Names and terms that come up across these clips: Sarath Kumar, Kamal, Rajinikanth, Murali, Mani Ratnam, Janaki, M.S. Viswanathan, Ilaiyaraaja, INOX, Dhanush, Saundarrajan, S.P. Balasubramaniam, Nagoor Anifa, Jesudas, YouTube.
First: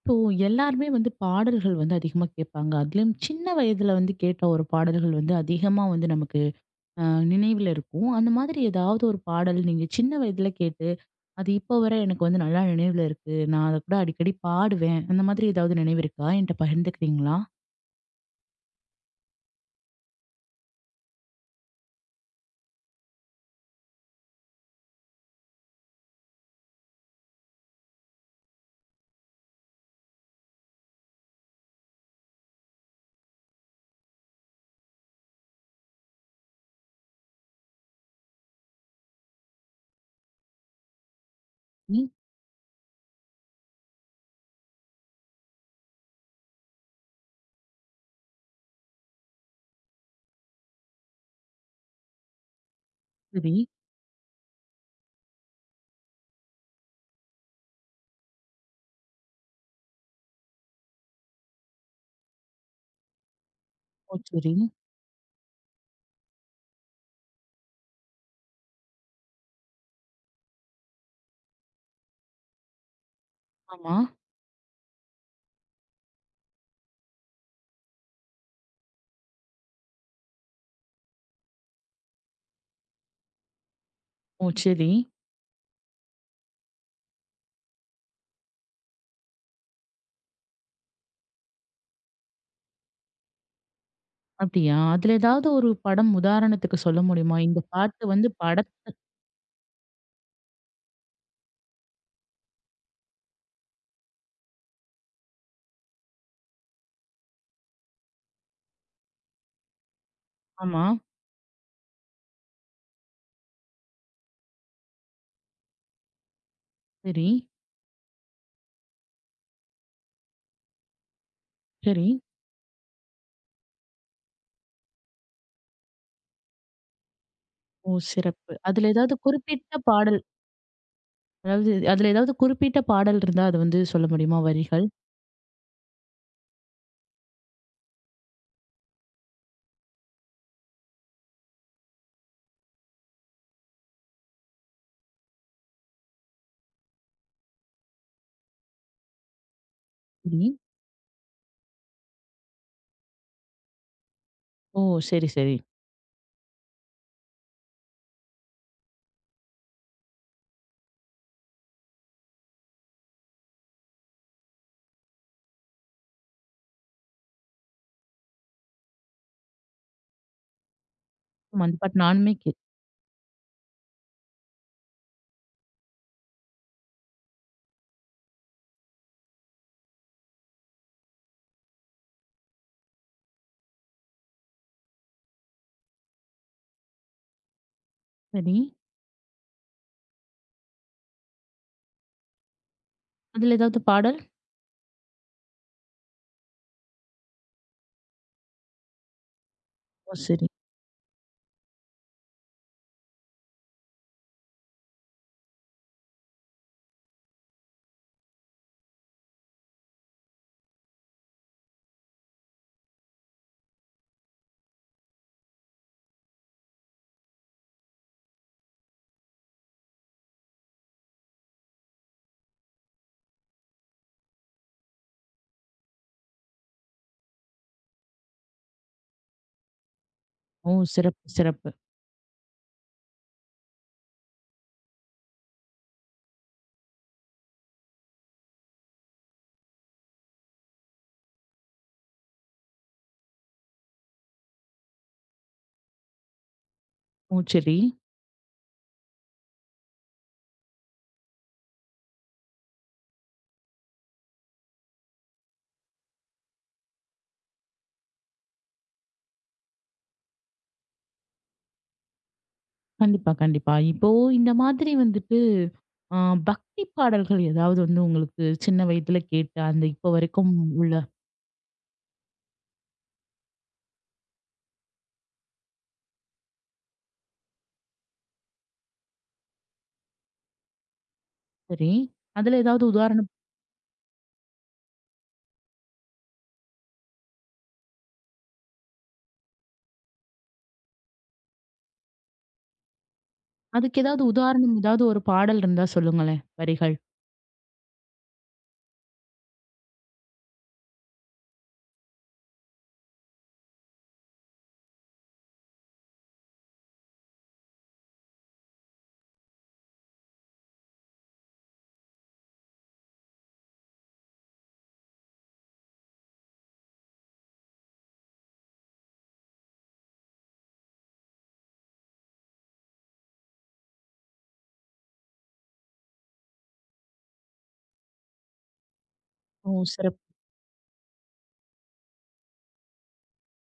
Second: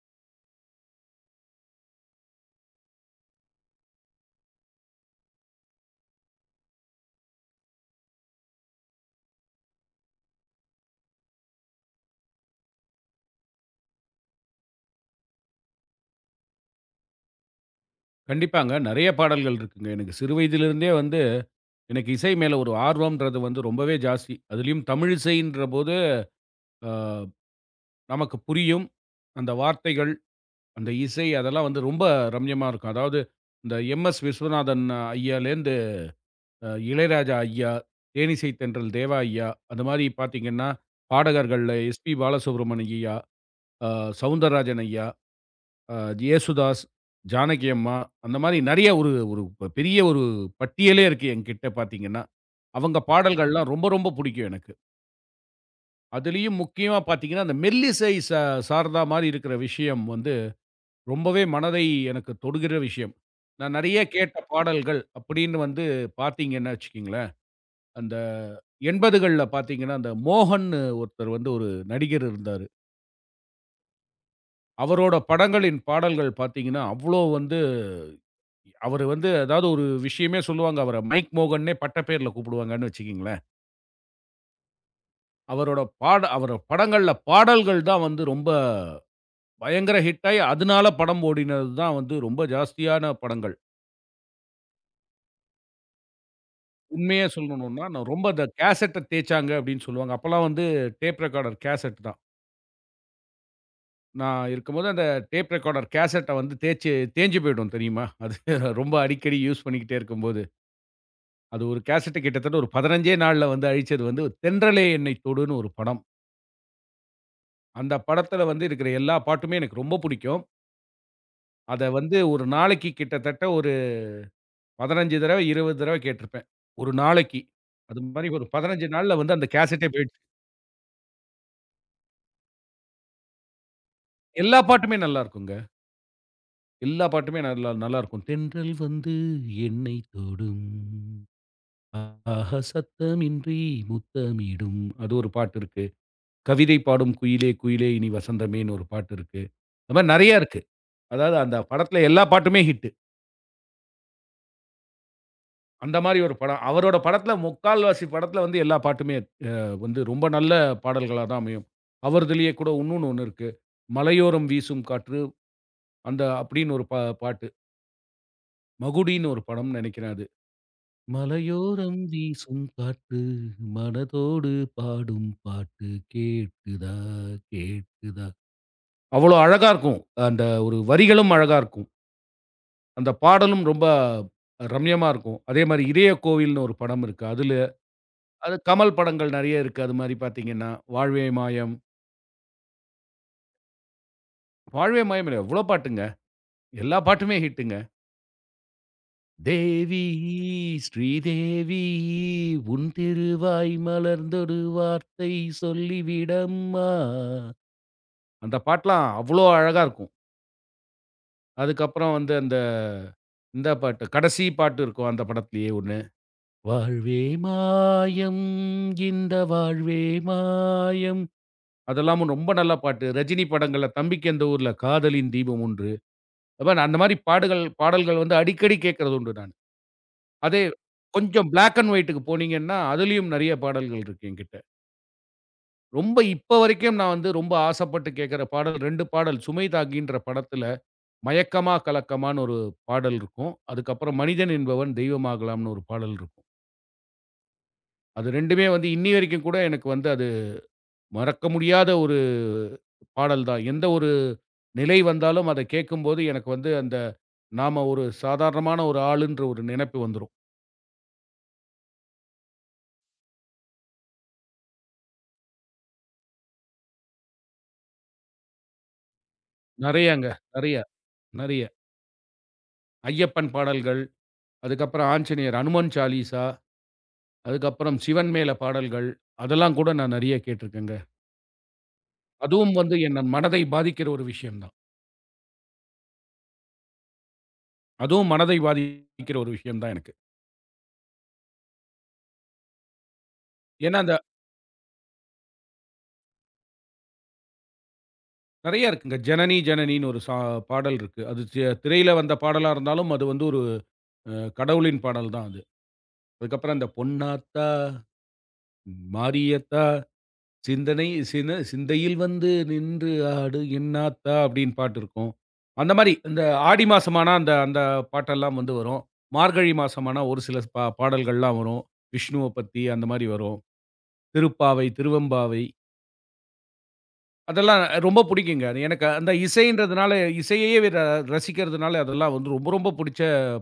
இப்போ எல்லாருமே வந்து பாடல்கள் வந்து அதிகமா கேட்பாங்க. அதிலும் சின்ன வயதுல வந்து கேட்ட ஒரு பாடல்கள் வந்து அதிகமா வந்து நமக்கு அ நினைவுல இருக்கும். அந்த மாதிரி ஏதாவது ஒரு பாடல் நீங்க சின்ன வயதுல கேட்டு, அது இப்போ வரை எனக்கு வந்து நல்லா நினைவுல இருக்கு. நான் அத கூட அடிக்கடி பாடுவேன். அந்த மாதிரி ஏதாவது நினைவு இருக்கா? என்ட்ட பகிர்ந்துக்கிறீங்களா? கண்டிப்பாங்க. நெறைய பாடல்கள் இருக்குங்க. எனக்கு சிறு வயதிலிருந்தே வந்து, எனக்கு இசை மேல ஒரு ஆர்வம்ன்றது வந்து ரொம்பவே ஜாஸ்தி. அதிலயும் தமிழ் இசைன்றபோது, அ நமக்கு புரியும். அந்த வார்த்தைகள், அந்த இசை அதெல்லாம் வந்து ரொம்ப ரம்யமா இருக்கும். அதாவது இந்த எம்.எஸ். விஸ்வநாதன் ஐயாலேருந்து இளையராஜா ஐயா, தேனிசை தென்றல் தேவா ஐயா, அந்த மாரி பார்த்தீங்கன்னா, பாடகர்கள்ல ம். எஸ்பி பாலசுப்ரமணிய ஐயா, அ சவுந்தரராஜன் ஐயா "ஜேசுதாஸ்", "ஜானகி அம்மா" அந்த மாரி நெறைய ஒரு ஒரு பெரிய ஒரு பட்டியலே இருக்கு என்கிட்ட பார்த்தீங்கன்னா. அவங்க சரி. பாடல்கள்லாம் ரொம்ப ரொம்ப புடிக்கும் எனக்கு. அதுலயும் முக்கியமா பார்த்தீங்கன்னா, அந்த மெல்லிசை சார்ந்தா மாரி இருக்கிற விஷயம் வந்து ரொம்பவே மனதை எனக்கு தொடுகிற விஷயம். நான் நெறைய ஓ! கேட்ட சரி. பாடல்கள் அப்படின்னு வந்து பார்த்தீங்கன்னு வச்சுக்கங்களேன், அந்த 80கள்ல பார்த்தீங்கன்னா, அந்த மோகன்னு ஒருத்தர் வந்து ஒரு நடிகர் இருந்தாரு. ஆமா. அவரோட படங்களின் பாடல்கள் பார்த்தீங்கன்னா, அவ்ளோ வந்து அவரு வந்து ஏதாவது ஒரு விஷயமே சொல்லுவாங்க. அவர மைக் மோகன்னே பட்ட பேர்ல கூப்பிடுவாங்கன்னு வச்சுக்கங்களேன். ஓ! சரி. அவரோட பாட அவரு படங்கள்ல பாடல்கள் தான் வந்து ரொம்ப பயங்கர ஹிட் ஆயி, அதனால படம் ஓடினது தான் வந்து ரொம்ப ஜாஸ்தியான படங்கள். அப்படியா? அதுல ஏதாவது ஒரு படம் உதாரணத்துக்கு சொல்ல உண்மைய முடியுமா? இந்த சொல்லணும்னா, பாட்டு நான் ரொம்ப வந்து அந்த படத்த கேசட்ட தேய்ச்சாங்க அப்படின்னு சொல்லுவாங்க. அப்பலாம் வந்து டேப் ரெக்கார்டர் கேசட் தான். நான் இருக்கும்போது அந்த டேப் ரெக்கார்டர் கேசட்ட வந்து தேய்ச்சு தேய்ஞ்சு போயிடும் தெரியுமா? அது ரொம்ப அடிக்கடி யூஸ் பண்ணிக்கிட்டே இருக்கும்போது. ஆமா. அது ஒரு கேசட் கிட்டத்தட்ட ஒரு 15 நாள்ல வந்து அழிச்சது வந்து "தென்றலே என்னை தொடுன்னு" ஒரு படம். சரி, அந்த படத்துல வந்து இருக்கிற எல்லா பாட்டுமே எனக்கு ரொம்ப புடிக்கும். அத சரி. வந்து ஒரு நாளைக்கு கிட்டத்தட்ட ஒரு 15 தடவ, 20 தடவ கேட்டிருப்பேன். ஒரு நாளைக்கு. ஓ! அது மாரி ஒரு சிறப்பு. 15 அதுல நாள்ல ஏதாவது வந்து அந்த குறிப்பிட்ட கேசட்டே போயிடுச்சு. பாடல் அதாவது அதுல ஏதாவது குறிப்பிட்ட பாடல் இருந்தா அது வந்து சொல்ல முடியுமா எல்லா வரிகள்? பாட்டுமே நல்லாருக்குங்க. எல்லா பாட்டுமே நல்லா நல்லாருக்கும். தென்றல் வந்து என்னை தொடும். ஆஹா சத்தமின்றி முத்தமிடும். அது ஒரு பாட்டு இருக்கு. கவிதை பாடும் குயிலே குயிலே இனி வசந்தமேன்னு ஒரு பாட்டு இருக்கு. அது மாரி நெறைய சரி. இருக்கு. அதாவது அந்த படத்துல எல்லா பாட்டுமே ஹிட். ஓ! சரி, சரி. அந்த மாரி ஒரு படம். அவரோட படத்துல முக்கால்வாசி படத்துல வந்து எல்லா பாட்டுமே அ வந்து ரொம்ப நல்ல பாடல்களா தான் அமையும். அவர்திலேயே கூட ஒண்ணு இருக்கு. "மலையோரம் வீசும் காற்று" அந்த அப்படின்னு ஒரு பாட்டு. மகுடின்னு ஒரு படம்னு நெனைக்கிறேன் அது. ஆமா அந்த "மலையோரம் பாட்டு நானுமே கே வீசும் காற்று, மனதோடு பாடும் பாட்டு கேட்குதா கேட்குதா" அவ்வளோ அழகா இருக்கும். அந்த ஒரு வரிகளும் அழகா இருக்கும். அந்த பாடலும் ரொம்ப ரம்யமா இருக்கும். அதே மாரி "இதய கோவில்னு" ஒரு படம் இருக்கு. அதுல சரி. அது கமல் படங்கள் நெறைய இருக்கு. அது மாரி பார்த்தீங்கன்னா, அதுல ஏதாவது பாடல்? "வாழ்வே மாயம்" இல்ல எவ்ளோ பாட்டுங்க. எல்லா பாட்டுமே ஹிட்டுங்க. "தேவி ஓ! சரி. ஸ்ரீதேவி உன் திருவாய் மலர்ந்தொரு வார்த்தை சொல்லிவிடம்மா" அந்த பாட்டுலாம் அவ்ளோ அழகா இருக்கும். அதுக்கப்புறம் வந்து அந்த இந்த பாட்டு, கடைசி பாட்டு இருக்கும் அந்த படத்திலேயே ஒண்ணு. "வாழ்வே மாயம் இந்த வாழ்வே மாயம்" அதெல்லாமும் ரொம்ப நல்ல பாட்டு. ரஜினி படங்கள்ல "தம்பிக்கு எந்த ஊர்ல" "காதலின் தீபம் ஒன்று." அப்ப நான் அந்த மாரி பாடல்கள் வந்து அடிக்கடி கேட்கறது உண்டு நான். அதே ஓ! சிறப்பு, கொஞ்சம் சிறப்பு. பிளாக் அண்ட் ஒயிட்க்கு போனீங்கன்னா, அதிலயும் நெறைய பாடல்கள் இருக்கு என்கிட்ட. ரொம்ப இப்ப வரைக்கும் நான் வந்து ரொம்ப ஆசைப்பட்டு கேட்கிற பாடல் 2 பாடல். சுமை தாக்கின்ற படத்துல மயக்கமா கலக்கமான்னு ஒரு பாடல் இருக்கும். அதுக்கப்புறம் மனிதன் என்பவன் தெய்வமாகலாம்ன்னு ஒரு பாடல் இருக்கும். ஓ! சரி. அது 2மே வந்து இன்னி வரைக்கும் கூட எனக்கு வந்து அது மறக்க முடியாத ஒரு பாடல் தான். எந்த ஒரு நிலை வந்தாலும் அத கேட்கும்போது எனக்கு வந்து அந்த நாம ஒரு சாதாரணமான ஒரு ஆளுன்ற ஒரு நினைப்பு வந்துரும். கண்டிப்பா, கண்டிப்பா. இப்போ இந்த மாதிரி வந்துட்டு அ பக்தி பாடல்கள் ஏதாவது வந்து உங்களுக்கு சின்ன வயதுல கேட்டு அந்த இப்போ நெறையாங்க. வரைக்கும் நெறைய, உள்ள நெறைய. ஐயப்பன் பாடல்கள், அதுக்கப்புறம் ஆஞ்சநேயர், அனுமன் சாலீசா, அதுக்கப்புறம் சிவன் மேல பாடல்கள், அதெல்லாம் கூட நான் நெறைய கேட்டுருக்கேங்க. சரி. அதுல அதுவும் ஏதாவது வந்து என் உதாரணம் மனதை பாதிக்கிற ஒரு விஷயம் தான். அதுவும் மனதை பாதிக்கிற ஒரு விஷயம் தான் எனக்கு. ஏன்னா, அதுக்கு அந்த ஏதாவது உதாரணம் ஏதாவது ஒரு பாடல் இருந்தா சொல்லுங்களேன் வரிகள்? நெறைய இருக்குங்க. ஜனனி ஜனனின்னு ஒரு பாடல் இருக்கு. அது திரையில வந்த பாடலா இருந்தாலும், அது வந்து ஒரு அ கடவுளின் பாடல் தான் அது. அதுக்கப்புறம் அந்த பொன்னாத்தா, மாரியத்தா சிந்தனை சிந்தையில் வந்து நின்று ஆடு என்னாத்தா அப்படின்னு பாட்டு இருக்கும். அந்த மாரி, இந்த ஆடி மாசமானா அந்த அந்த பாட்டெல்லாம் வந்து வரும். மார்கழி மாசமானா ஒரு சில பாடல்கள்லாம் வரும். விஷ்ணுவ பத்தி அந்த மாரி வரும். திருப்பாவை, திருவெம்பாவை அதெல்லாம் ரொம்ப புடிக்குங்க. அது எனக்கு அந்த ஓ! இசைன்றதுனால சிறப்பு. இசையையே ரசிக்கிறதுனால அதெல்லாம் வந்து ரொம்ப ரொம்ப புடிச்ச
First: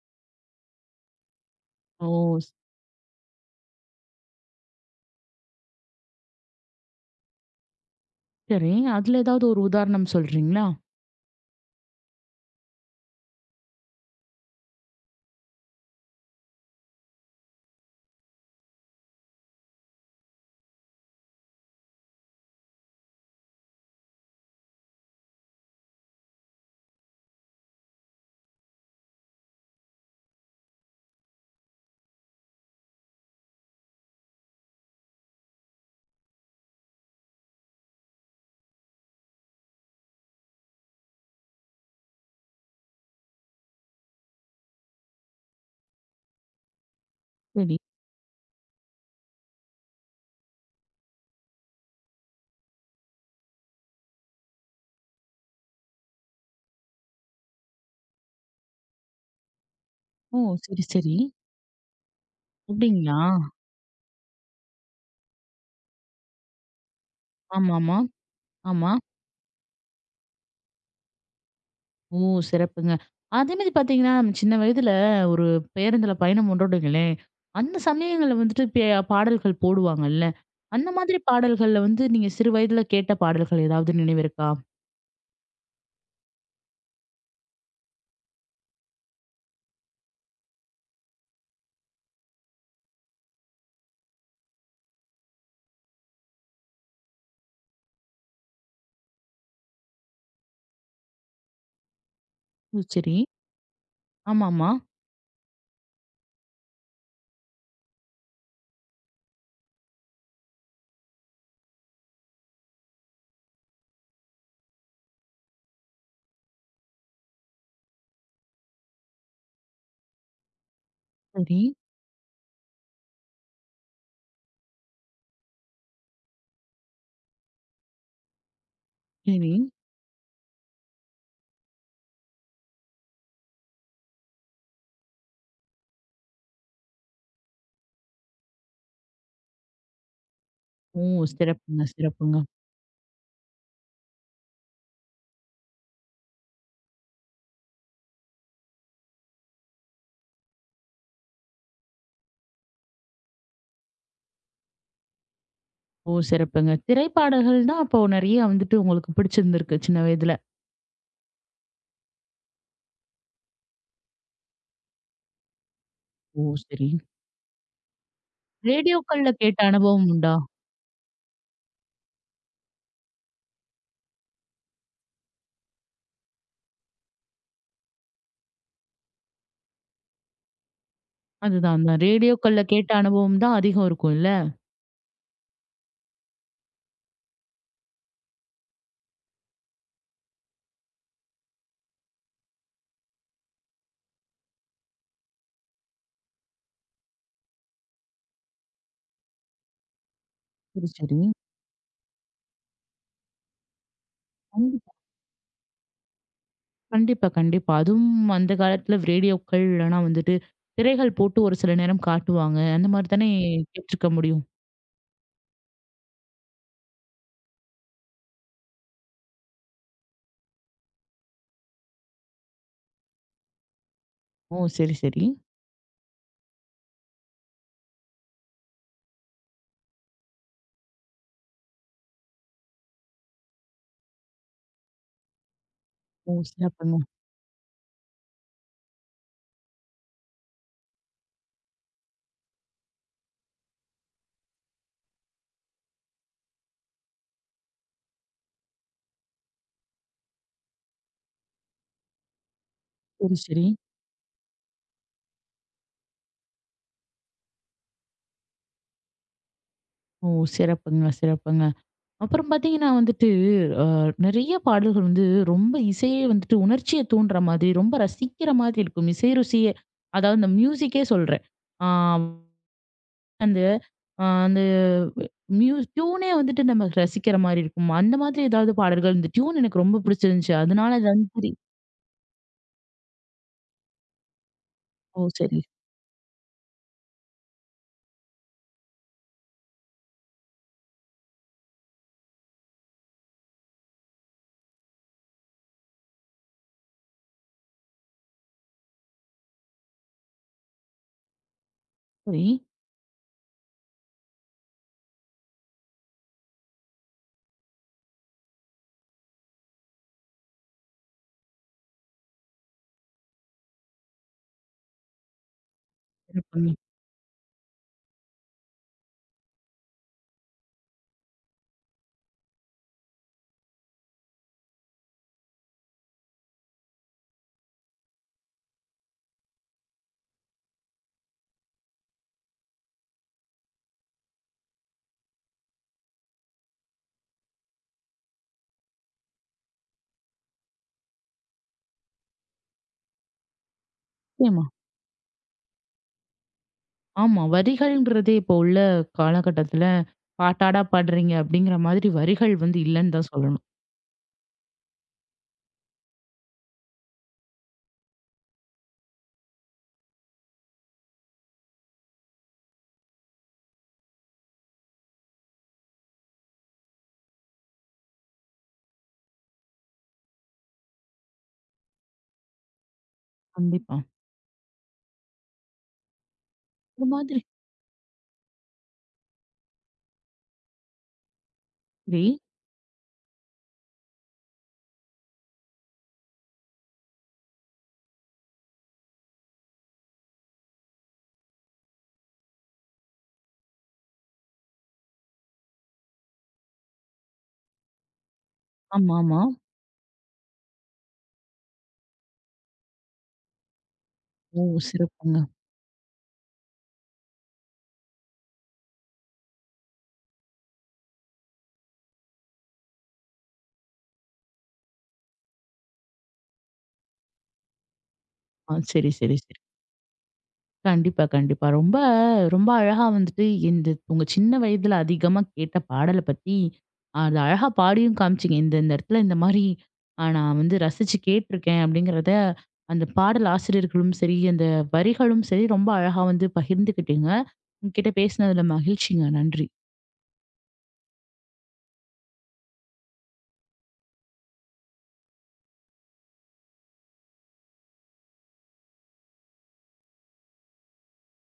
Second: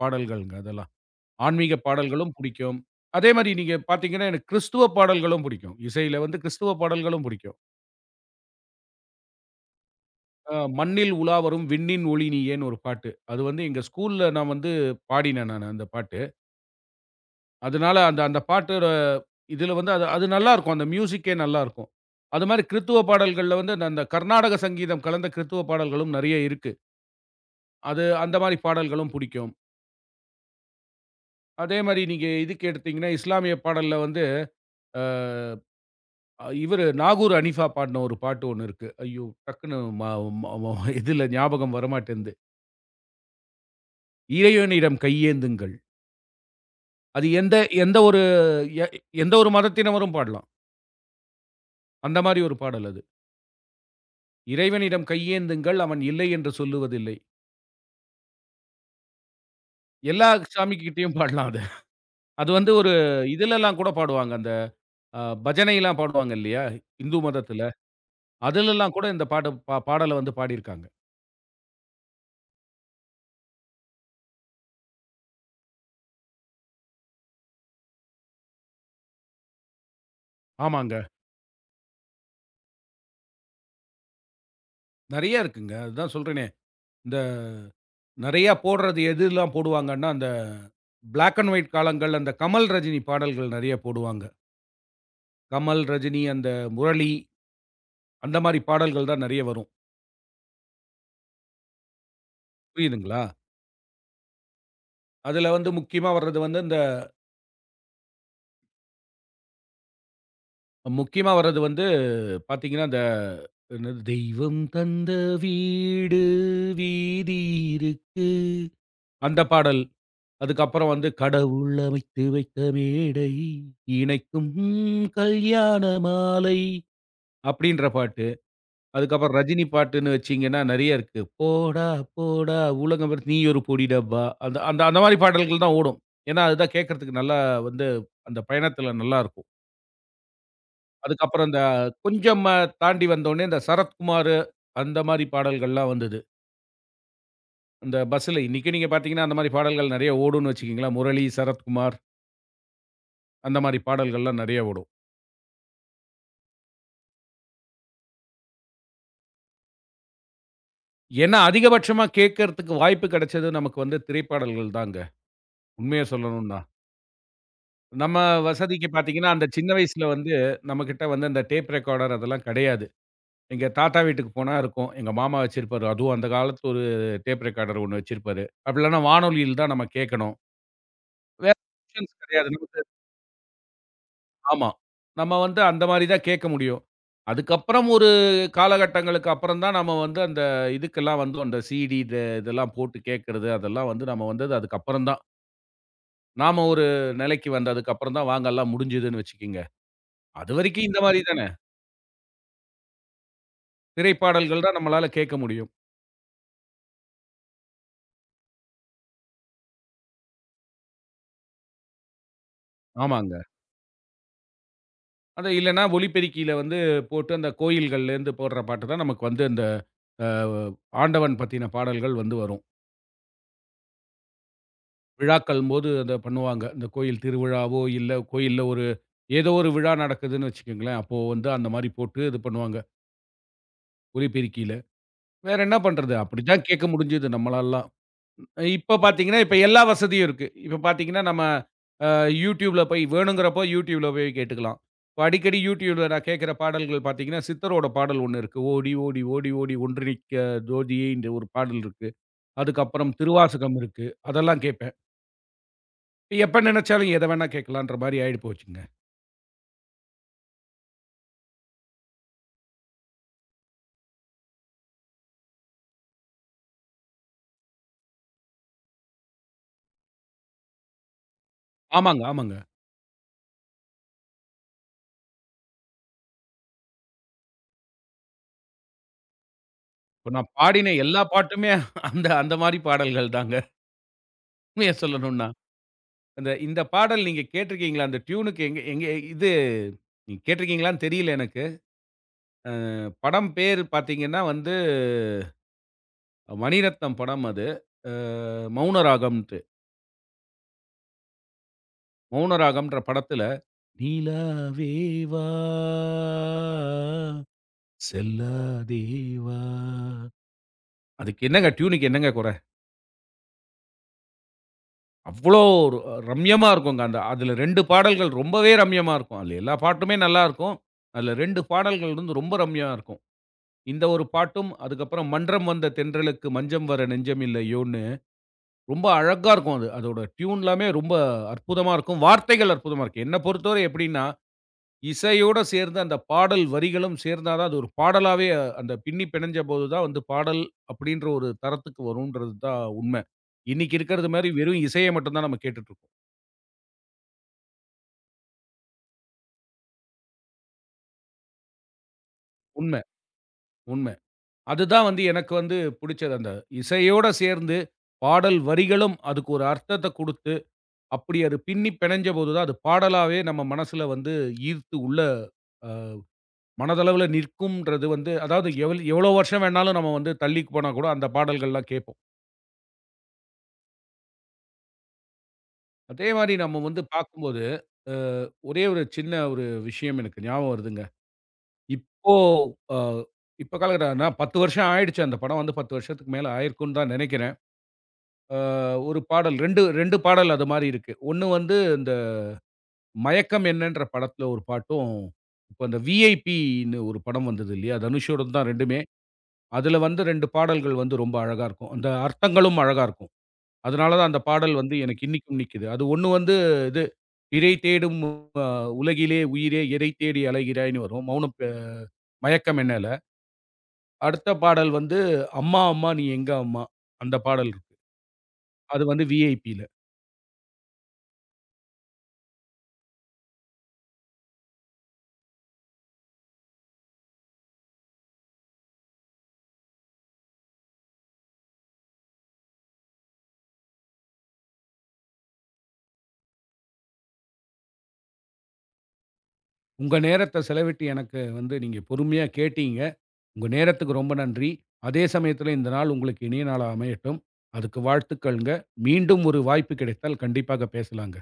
பாடல்கள்ங்க அதெல்லாம். ஆன்மீக ஓ! பாடல்களும் புடிக்கும். அதே மாரி நீங்க பாத்தீங்கன்னா, எனக்கு கிறிஸ்துவ பாடல்களும் புடிக்கும். இசையில வந்து கிறிஸ்துவ பாடல்களும் புடிக்கும். சரி. அதுல ஏதாவது ஒரு உதாரணம் சொல்றீங்களா? "மண்ணில் உலாவரும் விண்ணின் ஒளி நீயேன்னு" ஒரு பாட்டு. அது வந்து எங்க ஸ்கூல்ல நான் வந்து பாடினேன் நானு அந்த பாட்டு. அதனால அந்த அந்த பாட்டோட இதுல வந்து அது அது நல்லாருக்கும். அந்த மியூசிக்கே நல்லாருக்கும். அது மாரி கிறித்துவ பாடல்கள்ல வந்து அந்த அந்த கர்நாடக சங்கீதம் கலந்த கிறித்துவ பாடல்களும் நெறைய இருக்கு. அது அந்த மாரி பாடல்களும் புடிக்கும். அதே மாரி நீங்க இதுக்கு எடுத்தீங்கன்னா, இஸ்லாமிய பாடல்ல வந்து இவரு நாகூர் அனிஃபா பாடுன ஒரு பாட்டு ஒண்ணு இருக்கு. ஐயோ! டக்குன்னு ம ம இதுல ஞாபகம் வரமாட்டேன்து. "இறைவனிடம் கையேந்துங்கள்." அது எந்த சரி. எந்த ஒரு எ எந்த ஒரு மதத்தினரும் பாடலாம். அந்த மாரி ஒரு பாடல் அது. இறைவனிடம் கையேந்துங்கள், அவன் இல்லை என்று சொல்லுவதில்லை. எல்லா ஓ! சரி, சாமிகிட்டயும் சரி. பாடலாம் அது. அது வந்து ஒரு அப்டிங்களா? இதுலலாம் கூட பாடுவாங்க. அந்த பஜனைலாம் பாடுவாங்க இல்லையா? இந்து மதத்துல. ஆமாமா. ஆமா. ஆமா. அதுலலாம் கூட இந்த பாட்ட பா பாடல வந்து பாடியிருக்காங்க. ஓ! சிறப்புங்க. அதேமாரி பார்த்தீங்கன்னா, நம்ம சின்ன வயதுல ஒரு பேருந்துல பயணம் பண்றோம்னு வைங்களேன், அந்த சமயங்கள்ல வந்துட்டு பாடல்கள் போடுவாங்கல்ல. அந்த ஆமாங்க. மாதிரி பாடல்கள்ல வந்து நீங்க சிறு வயதுல கேட்ட பாடல்கள் ஏதாவது நினைவு இருக்கா? நெறைய இருக்குங்க. அதுதான் சொல்றேனே. இந்த நெறையா போடுறது எதுலாம் போடுவாங்கன்னா, அந்த பிளாக் அண்ட் ஒயிட் காலங்கள் அந்த கமல், ரஜினி பாடல்கள் நெறைய போடுவாங்க. கமல், ரஜினி, அந்த முரளி அந்த மாரி பாடல்கள் தான் நெறைய வரும். ஓ! சரி. புரியுதுங்களா? ஆமாமா. அதுல வந்து முக்கியமா வர்றது வந்து, இந்த முக்கியமா வர்றது வந்து பாத்தீங்கன்னா, அந்த என்னது தெய்வம் தந்த வீடு வீதி இருக்கு. அந்த பாடல். அதுக்கப்புறம் வந்து சரி, கடவுள் அமைத்து வைத்த மேடை, இணைக்கும் கல்யாண மாலை அப்படின்ற பாட்டு. அதுக்கப்புறம் சரி. ரஜினி பாட்டுன்னு வச்சீங்கன்னா நெறைய இருக்கு. போடா போடா உலகம் வெறும் நீ ஒரு பொடி டப்பா. அந்த அந்த அந்த மாரி பாடல்கள் தான் ஓடும். ஏன்னா, அதுதான் கேட்கறதுக்கு நல்லா வந்து அந்த பயணத்துல நல்லாருக்கும். ஓ! அதுக்கப்புறம் இந்த சிறப்புங்க, சிறப்புங்க. கொஞ்சம் தாண்டி வந்தோனே, இந்த சரத்குமாரு, அந்த மாரி பாடல்கள்லாம் வந்தது. அந்த பஸ்ஸுல இன்னைக்கும் நீங்க பார்த்தீங்கன்னா, அந்த மாரி பாடல்கள் நெறைய ஓடும்னு வச்சுக்கங்களேன். முரளி, சரத்குமார் அந்த மாரி பாடல்கள்லாம் நெறைய ஓடும். ஓ! சிறப்புங்க. திரைப்பாடல்கள் தான் அப்போ நெறைய வந்துட்டு உங்களுக்கு பிடிச்சிருந்திருக்கு சின்ன வயதுல. ஏன்னா, அதிகபட்சமா கேட்கறதுக்கு வாய்ப்பு கிடைச்சது நமக்கு வந்து திரைப்பாடல்கள் தாங்க. உண்மைய ஓ! சொல்லணும்னா. சரி. நம்ம வசதிக்கு பார்த்தீங்கன்னா, ரேடியோக்கள்ல அந்த கேட்ட சின்ன வயசுல அனுபவம் வந்து உண்டா? நம்மகிட்ட வந்து அந்த டேப் ரெக்கார்டர் அதெல்லாம் கிடையாது. எங்க தாத்தா வீட்டுக்கு போனா இருக்கும். எங்க மாமா வச்சிருப்பாரு. அதுவும் அந்த காலத்து ஒரு டேப் ரெக்கார்டர் ஒண்ணு வச்சிருப்பாரு. அப்படி இல்லன்னா வானொலியில தான் நம்ம கேட்கணும். வேற அதுதான். அந்த ஆப்ஷன்ஸ் கிடையாது. ரேடியோக்கள்ல நமக்கு கேட்ட அனுபவம் தான் அதிகம் இருக்கும்ல்ல. ஆமா. நம்ம வந்து அந்த மாரி தான் கேட்க முடியும். அதுக்கப்புறம் ஒரு காலகட்டங்களுக்கு அப்புறம் தான் நம்ம வந்து அந்த இதுக்கெல்லாம் வந்தோம். அந்த சிடி இது இதெல்லாம் போட்டு கேட்கறது, அதெல்லாம் வந்து நம்ம வந்தது அதுக்கப்புறம் தான். நாம ஒரு நிலைக்கு வந்ததுக்கு அப்புறம் தான் வாங்கல்லாம் முடிஞ்சதுன்னு வச்சுக்கங்க. அதுவரைக்கும் சரி, இந்த சரி. மாரி தானே. திரைப்பாடல்கள் தான் கண்டி நம்மளால கேட்க முடியும். கண்டிப்பா, கண்டிப்பா. அதுவும் அந்த காலத்துல ரேடியோக்கள் இல்லனா வந்துட்டு திரைகள் போட்டு ஒரு சில நேரம் காட்டுவாங்க. அந்த மாரி தானே ஆமாங்க. கேட்டுருக்க முடியும். அது இல்லன்னா ஒலிபெருக்கியில வந்து போட்டு அந்த கோயில்கள்லேருந்து போடுற பாட்டு தான் நமக்கு வந்து அந்த அ ஆண்டவன் பத்தின பாடல்கள் வந்து வரும். ஓ! சரி, சரி. விழாக்கள்ம்போது அத பண்ணுவாங்க. இந்த கோயில் திருவிழாவோ, இல்ல கோயில்ல ஒரு ஏதோ ஒரு விழா நடக்குதுன்னு வச்சுக்கங்களேன். அப்போ வந்து அந்த மாரி போட்டு இது பண்ணுவாங்க. ஒலிபெருக்கியில. வேற என்ன பண்றது? ஓ! அப்படித்தான் கேட்க சிறப்புங்க. முடிஞ்சது நம்மளால்லாம். இப்ப பார்த்தீங்கன்னா, இப்ப எல்லா வசதியும் இருக்கு. இப்ப பார்த்தீங்கன்னா, நம்ம அ YouTubeல போய் வேணுங்கிறப்போ YouTubeல போய் கேட்டுக்கலாம். இப்ப அடிக்கடி YouTubeல நான் கேட்கிற பாடல்கள் பார்த்தீங்கன்னா, சித்தரோட பாடல் ஒண்ணு இருக்கு. "ஓடி ஓடி ஓடி ஓடி ஒன்றிணைக்க ஜோதியே" இந்த ஒரு பாடல் இருக்கு. அதுக்கப்புறம் சரி, சரி. திருவாசகம் இருக்கு. அதெல்லாம் கேட்பேன். எப்ப நெனச்சாலும் எத வேணா கேட்கலான்ற மாரி ஆயிடு போச்சுங்க. ஓ! சிறப்புங்க, சிறப்புங்க. அப்புறம் பாத்தீங்கன்னா வந்துட்டு, அ நெறைய பாடல்கள் வந்து ரொம்ப இசையே வந்துட்டு உணர்ச்சிய தூண்டுற மாதிரி, ரொம்ப ரசிக்கிற மாதிரி இருக்கும். இசை ருசியே. அதாவது இந்த மியூசிக்கே சொல்றேன். ஆ ஆமாங்க, ஆமாங்க. அந்த ஆ அந்த டியூனே வந்துட்டு நம்ம ரசிக்கிற மாரி இருக்கும். அந்த மாதிரி ஏதாவது பாடல்கள் இந்த டியூன் எனக்கு ரொம்ப இப்ப நான் பிடிச்சிருந்துச்சு. அதனால பாடின அது எல்லா வந்து சரி. பாட்டுமே அந்த அந்த மாரி பாடல்கள் தாங்க. உண்மைய ஓ! சொல்லணும்னா. சரி, அந்த இந்த பாடல் நீங்க கேட்டிருக்கீங்களா? அந்த டியூனுக்கு எங்க எங்க இது நீங்க கேட்டிருக்கீங்களான்னு தெரியல எனக்கு. படம் பேரு பார்த்தீங்கன்னா வந்து, மணிரத்னம் படம் அது. அ மௌனராகம்ன்ட்டு. சரி. மௌனராகம்ன்ற படத்துல, "நிலாவே வா, செல்லாதே வா" அதுக்கு என்னங்க டியூனுக்கு என்னங்க குறை? அவ்ளோ ஒரு ரம்யமா சிறப்புங்க. இருக்குங்க. அந்த அதில 2 பாடல்கள் ரொம்பவே ரம்யமா இருக்கும். அதில எல்லா பாட்டுமே நல்லாருக்கும். அதில 2 பாடல்கள் வந்து ரொம்ப ரம்யா இருக்கும். இந்த ஒரு பாட்டும், அதுக்கப்புறம் "மன்றம் வந்த தென்றலுக்கு மஞ்சம் வர நெஞ்சம் இல்லையோன்னு" ரொம்ப அழகா இருக்கும் அது. அதோட டியூன் எல்லாமே ரொம்ப அற்புதமா இருக்கும். வார்த்தைகள் அற்புதமா இருக்கும். என்ன பொறுத்தவரை எப்படின்னா, இசையோட சேர்ந்து அந்த பாடல் வரிகளும் சேர்ந்தா தான் அது ஒரு பாடலாவே, அந்த பின்னி பிணைஞ்ச போது தான் வந்து பாடல் அப்படின்ற ஒரு தரத்துக்கு வரும்ன்றது தான் உண்ம. இன்னைக்கு இருக்கிறது மாரி நிச்சயமா. வெறும் இசைய மட்டும் தான் நம்ம கேட்டுட்டு இருக்கோம். ஆமா. வரிகள்ங்கிறதே இப்போ உள்ள காலகட்டத்துல, பாட்டாடா பாடுறீங்க அப்படிங்கிற மாதிரி வரிகள் வந்து உண்ம. இல்லன்னு தான் சொல்லணும். உண்மை. அதுதான் வந்து எனக்கு வந்து புடிச்சது. அந்த இசையோட சேர்ந்து பாடல் வரிகளும் அதுக்கு ஒரு அர்த்தத்த குடுத்து, அப்படி அது பின்னி பிணைஞ்சபோது தான், அது பாடலாவே நம்ம மனசுல வந்து ஈர்த்து உள்ள அ மனதளவுல நிற்கும்ன்றது வந்து அதாவது எவ்வளோ வருஷம் வேணாலும் நம்ம வந்து தள்ளி போனா கூட அந்த பாடல்கள்லாம் கேட்போம். கண்டிப்பா. அதே மாரி நம்ம வந்து ஒரு மாதிரி பார்க்கும்போது, அ ஒரே ஒரு சின்ன ஒரு விஷயம் எனக்கு ஞாபகம் வருதுங்க. சரி. இப்போ அ இப்ப காலகட்டம் நான் 10 வருஷம் ஆயிடுச்சு அந்த படம் வந்து 10 வருஷத்துக்கு மேல ஆயிருக்கும்ன்னு தான் நெனைக்கிறேன். அ ஒரு பாடல் 2 பாடல் அது மாரி இருக்கு. ஒண்ணு வந்து இந்த மயக்கம் என்னன்ற படத்துல ஒரு பாட்டும், இப்ப அந்த விஐபின்னு ஒரு படம் வந்தது இல்லையா? தனுஷோடது தான் 2மே. ஆமா, ஆமா. அதுல வந்து 2 பாடல்கள் வந்து ரொம்ப அழகா இருக்கும். அந்த அர்த்தங்களும் அழகா இருக்கும். அதனால தான் அந்த ஓ! பாடல் வந்து எனக்கு சிறப்புங்க. இன்னிக்கும் நிக்குது. அது ஒண்ணு வந்து இது "இரை தேடும் அ உலகிலே உயிரே எதை தேடி அலைகிறாய்ன்னு" வரும். மௌனம் ப மயக்கம் என்னல. அடுத்த பாடல் வந்து "அம்மா அம்மா நீ எங்க அம்மா" அந்த பாடல் இருக்கு. ஆ அது சரி, வந்து சரி, சரி. விஐபில. கண்டிப்பா, கண்டிப்பா. ரொம்ப ரொம்ப அழகா வந்துட்டு இந்த உங்க சின்ன வயதுல அதிகமா கேட்ட பாடல பத்தி, அது அழகா பாடியும் காமிச்சீங்க. இந்த இந்த இடத்துல இந்த மாரி நான் வந்து ரசிச்சு கேட்டுருக்கேன் அப்படிங்கிறத, அந்த பாடல் ஆசிரியர்களும் சரி, அந்த வரிகளும் சரி, ரொம்ப அழகா வந்து பகிர்ந்துக்கிட்டீங்க. உங்ககிட்ட பேசினதுல மகிழ்ச்சிங்க. நன்றி. உங்க நேரத்த செலவிட்டு எனக்கு வந்து நீங்க பொறுமையா கேட்டீங்க. உங்க நேரத்துக்கு ரொம்ப நன்றி. அதே சமயத்துல இந்த நாள் உங்களுக்கு இனிய நாளா அமையட்டும். அதுக்கு வாழ்த்துக்கள்ங்க. மீண்டும் ஒரு வாய்ப்பு கிடைத்தால் கண்டிப்பாக பேசலாங்க.